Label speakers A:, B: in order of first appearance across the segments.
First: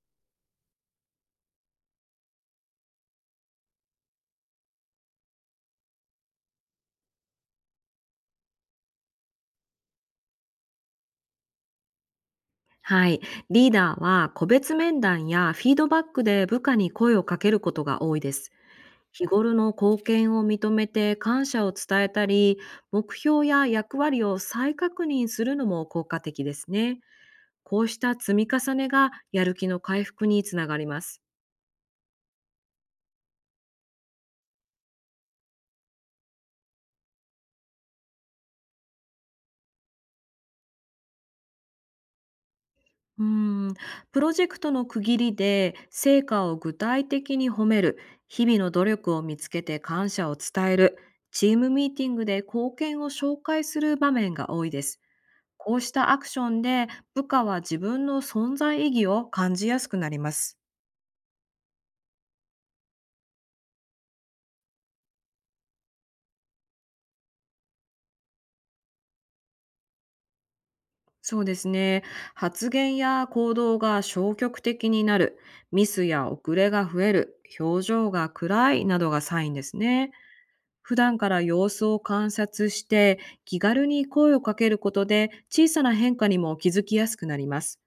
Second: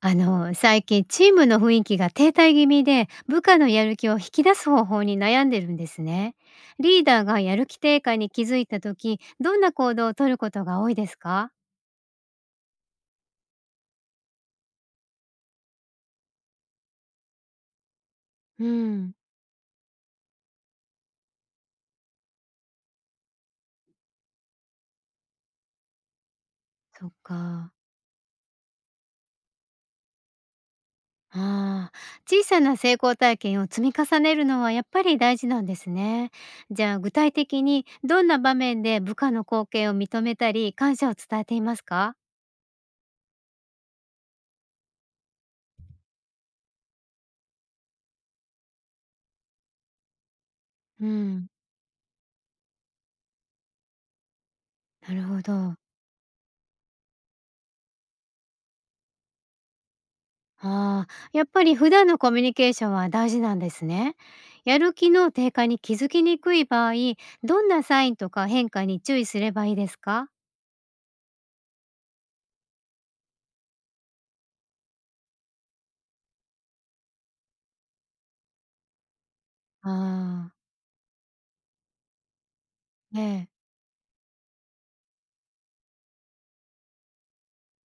A: 最近チームの雰囲気が停滞気味で、部下のやる気を引き出す方法に悩んでるんですね。リーダーがやる気低下に気づいた時、どんな行動をとることが多いですか？
B: はい。リーダーは個別面談やフィードバックで部下に声をかけることが多いです。
A: うん、
B: 日頃の貢献を認めて感謝を伝えたり、目標や役割を再確認するのも効果的ですね。
A: そっか。
B: こうした積み重ねがやる気の回復につながります。
A: あ小さな成功体験を積み重ねるのはやっぱり大事なんですね。じゃあ具体的にどんな場面で部下の貢献を認めたり感謝を伝えていますか？
B: うーん、プロジェクトの区切りで成果を具体的に褒める、日々の努力を見つけて感謝を伝える、
A: う
B: チ
A: ん、
B: ームミーティングで貢献を紹介する場面が多いです。
A: なるほ
B: こ
A: ど。
B: うしたアクションで部下は自分の存在意義を感じやすくなります。
A: ああ、やっぱり普段のコミュニケーションは大事なんですね。やる気の低下に気づきにくい場合、どんなサインとか変化に注意すればいいですか？
B: そうですね。発言や行動が消極的になる、ミスや遅れが増える、表情が暗いなどがサインですね。
A: ああ、
B: 普段から様子を観察して
A: ええ。
B: 気軽に声をかけることで小さな変化にも気づきやすくなります。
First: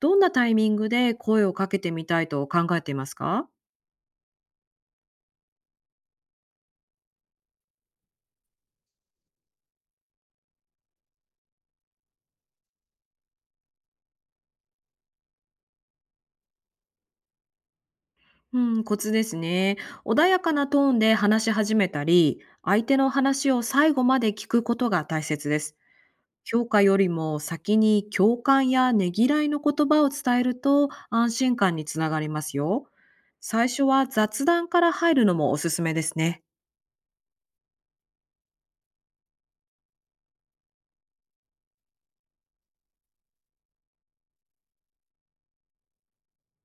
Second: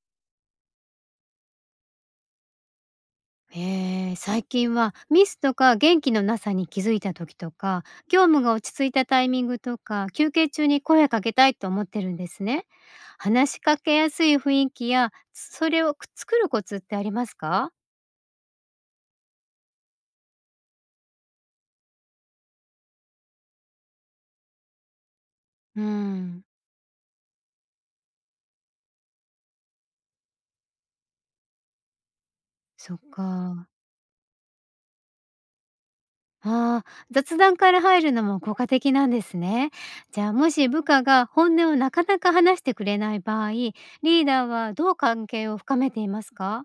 B: どんなタイミングで声をかけてみたいと考えていますか？
A: 最近はミスとか元気のなさに気づいた時とか、業務が落ち着いたタイミングとか休憩中に声かけたいと思ってるんですね。話しかけやすい雰囲気やそれを作るコツってありますか？
B: うん、コツですね。穏やかなトーンで話し始めたり、相手の話を最後まで聞くことが大切です。
A: うん。
B: 評価よりも先に共感やねぎらいの言葉を伝えると安心感につながりますよ。
A: そっ
B: 最
A: か。
B: 初は雑談から入るのもおすすめですね。
A: ああ、雑談から入るのも効果的なんですね。じゃあもし部下が本音をなかなか話してくれない場合、リーダーはどう関係を深めていますか？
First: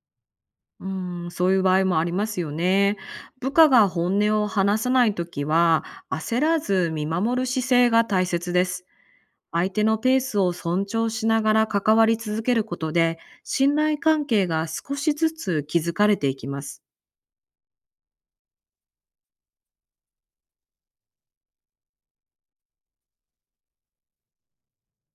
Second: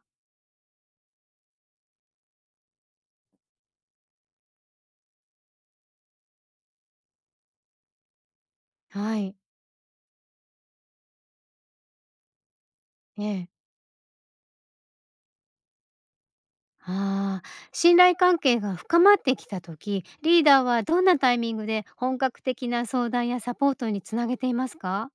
B: うん、そういう場合もありますよね。部下が本音を話さないときは、焦らず見守る姿勢が大切です。
A: はい、
B: 相手のペースを尊重しながら関わり続けることで、
A: ええ、
B: 信頼関係が少しずつ築かれていきます。
A: ああ、信頼関係が深まってきた時、リーダーはどんなタイミングで本格的な相談やサポートにつなげていますか？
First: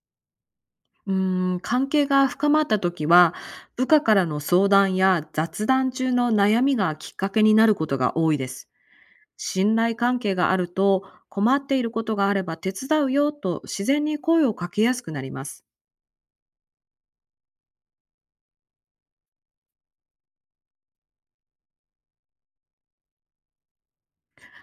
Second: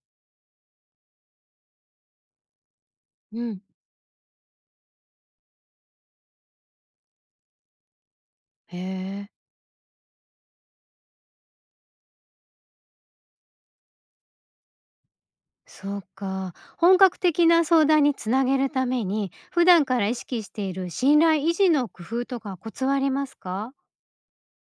B: うん、関係が深まったときは、
A: うん、
B: 部下からの相談や雑談中の悩みがきっかけになることが多いです。
A: へえ、
B: 信頼関係があると、困っていることがあれば手伝うよと自然に声をかけやすくなります。
A: そうか。本格的な相談につなげるために、普段から意識している信頼維持の工夫とかコツはありますか？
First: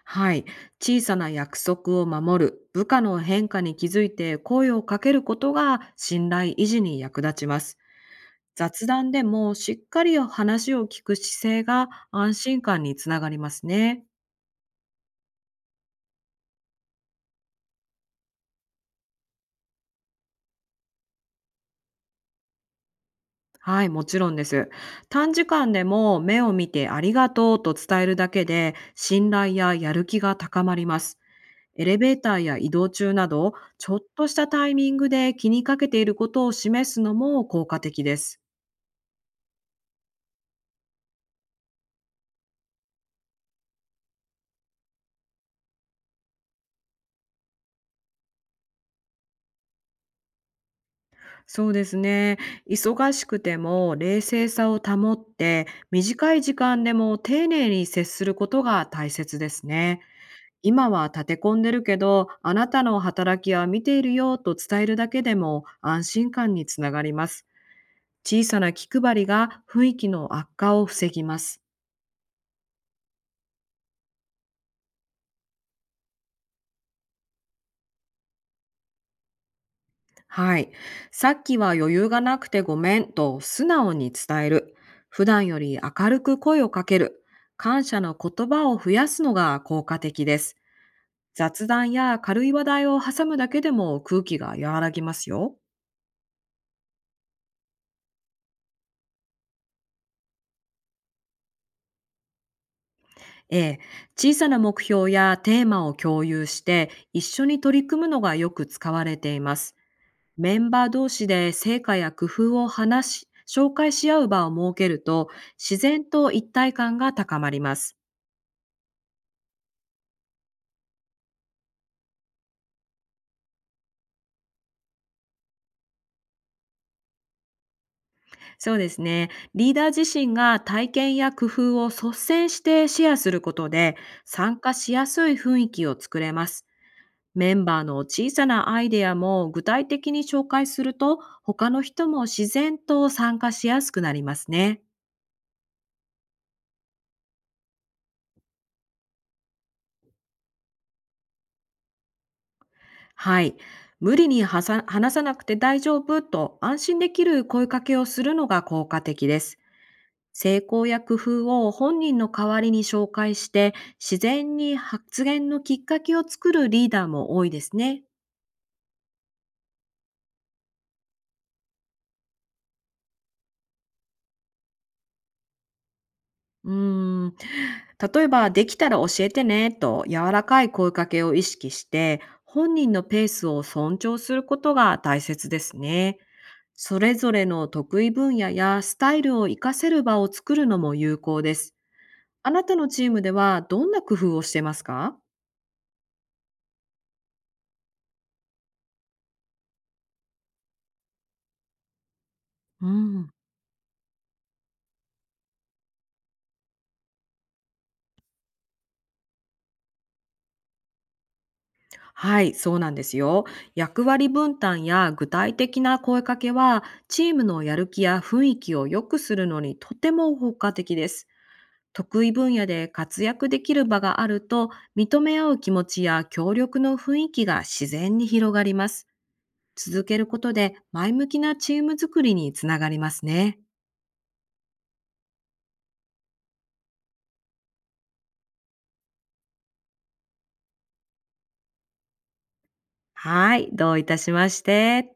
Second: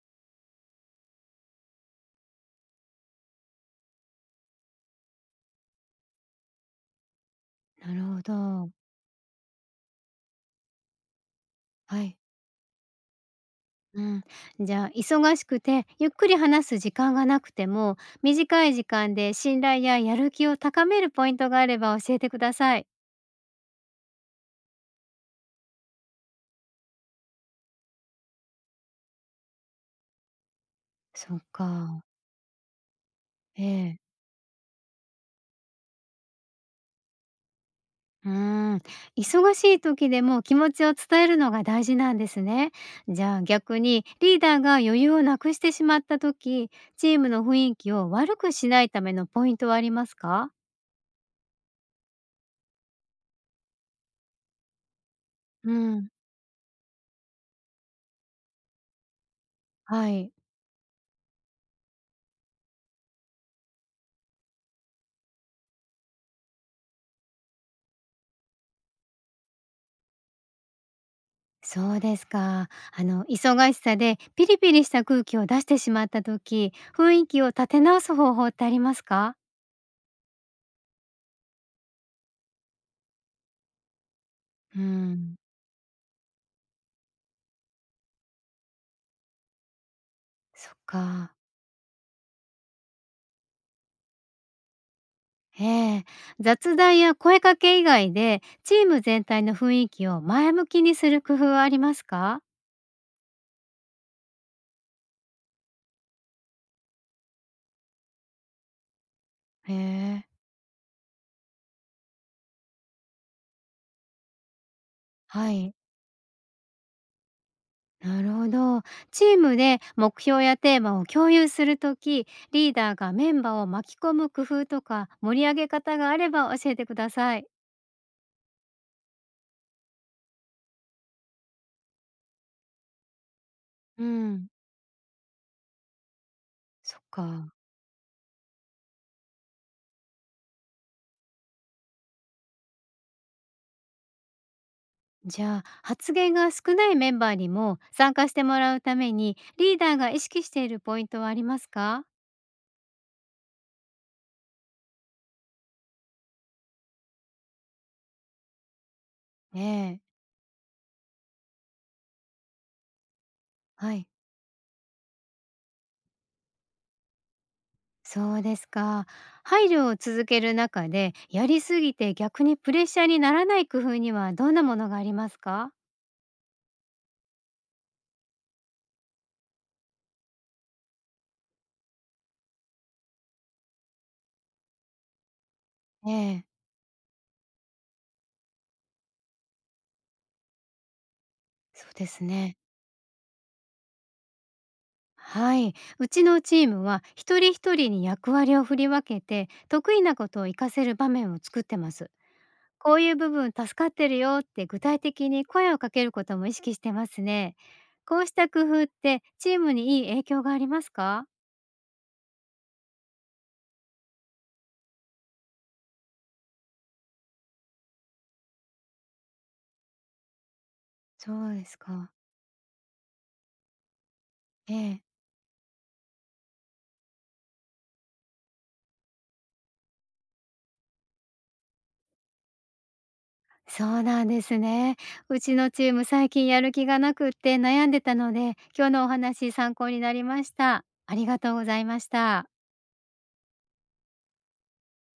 B: はい。小さな約束を守る、部下の変化に気づいて声をかけることが信頼維持に役立ちます。
A: なるほど。
B: 雑談でもしっかり話を聞く姿勢が
A: はい。
B: 安心感につながります
A: う
B: ね。
A: ん。じゃあ、忙しくて、ゆっくり話す時間がなくても、短い時間で信頼ややる気を高めるポイントがあれば教えてください。
B: はい、もちろんです。短時間でも目を見てありがとうと伝えるだけで信頼ややる気が高まります。
A: そっ
B: エレ
A: か。
B: ベーターや移動中など、
A: え
B: ちょ
A: え。
B: っとしたタイミングで気にかけていることを示すのも効果的で
A: うー
B: す。
A: ん。忙しい時でも気持ちを伝えるのが大事なんですね。じゃあ逆に、リーダーが余裕をなくしてしまった時、チームの雰囲気を悪くしないためのポイントはありますか？
B: そうですね。忙しくても冷静さを保って、
A: うん。
B: 短い時間でも丁寧に接することが大切ですね。
A: はい。
B: 今は立て込んでるけど、あなたの働きは見ているよと伝えるだけでも安心感につながります。小さな気配りが雰囲気の悪化を防ぎます。
A: そうですか。あの忙しさでピリピリした空気を出してしまった時、雰囲気を立て直す方法ってありますか？
B: はい。さっきは余裕がなくてごめんと素直に伝える。
A: うー
B: 普
A: ん。
B: 段より明るく声をかける。感謝の言葉を増やすのが効果的です。
A: そっか。
B: 雑談や軽い話題を挟むだけでも空気が和らぎますよ。
A: ええ。雑談や声かけ以外で、チーム全体の雰囲気を前向きにする工夫はありますか？
B: ええ、小さな目標やテーマを共有して一緒に取り組むのがよく使われていま
A: へ
B: す。
A: え。
B: メンバー同士で成果や工夫を話し、紹介し合う場を設けると、
A: はい、
B: 自然と一体感が高まります。
A: なるほど。チームで目標やテーマを共有するとき、リーダーがメンバーを巻き込む工夫とか盛り上げ方があれば教えてください。
B: そうですね。リーダー自身が体験や工夫を率先してシェアすることで、
A: うん。
B: 参加しやすい雰囲気を作れます。
A: そっか。
B: メンバーの小さなアイデアも具体的に紹介すると、他の人も自然と参加しやすくなりますね。
A: じゃあ発言が少ないメンバーにも参加してもらうためにリーダーが意識しているポイントはありますか？
B: はい。無理にはさ話さなくて大丈夫と安心できる声かけをするのが効果的です。
A: ええ、
B: 成功や工夫を本人の代わりに紹介して、
A: はい、
B: 自然に発言のきっかけを作るリーダーも多いですね。
A: そうですか。配慮を続ける中でやりすぎて逆にプレッシャーにならない工夫にはどんなものがありますか？
B: うーん。例えば、できたら教えてねと柔らかい声かけを意識して、本人のペースを尊重することが大切ですね。
A: ええ、
B: それぞれの得意分野やスタイルを活かせる場を作るのも有効です。
A: そうです
B: あ
A: ね。
B: なたのチームではどんな工夫をしてますか？
A: はい、うちのチームは一人一人に役割を振り分けて得意なことを活かせる場面を作ってます。
B: う
A: こういう
B: ん。
A: 部分助かってるよって具体的に声をかけることも意識してますね。こうした工夫ってチームにいい影響がありますか？
B: はい、そうなんですよ。役割分担や具体的な声かけは、チームのやる気や雰囲気を良くするのにとても効果的です。
A: そうですか。
B: 得意分野で活躍できる場があると、
A: ええ。
B: 認め合う気持ちや協力の雰囲気が自然に広がります。続けることで前向きなチーム作りにつながりますね。
A: そうなんですね。うちのチーム最近やる気がなくって悩んでたので、今日のお話参考になりました。ありがとうございました。
B: はい、どういたしまして。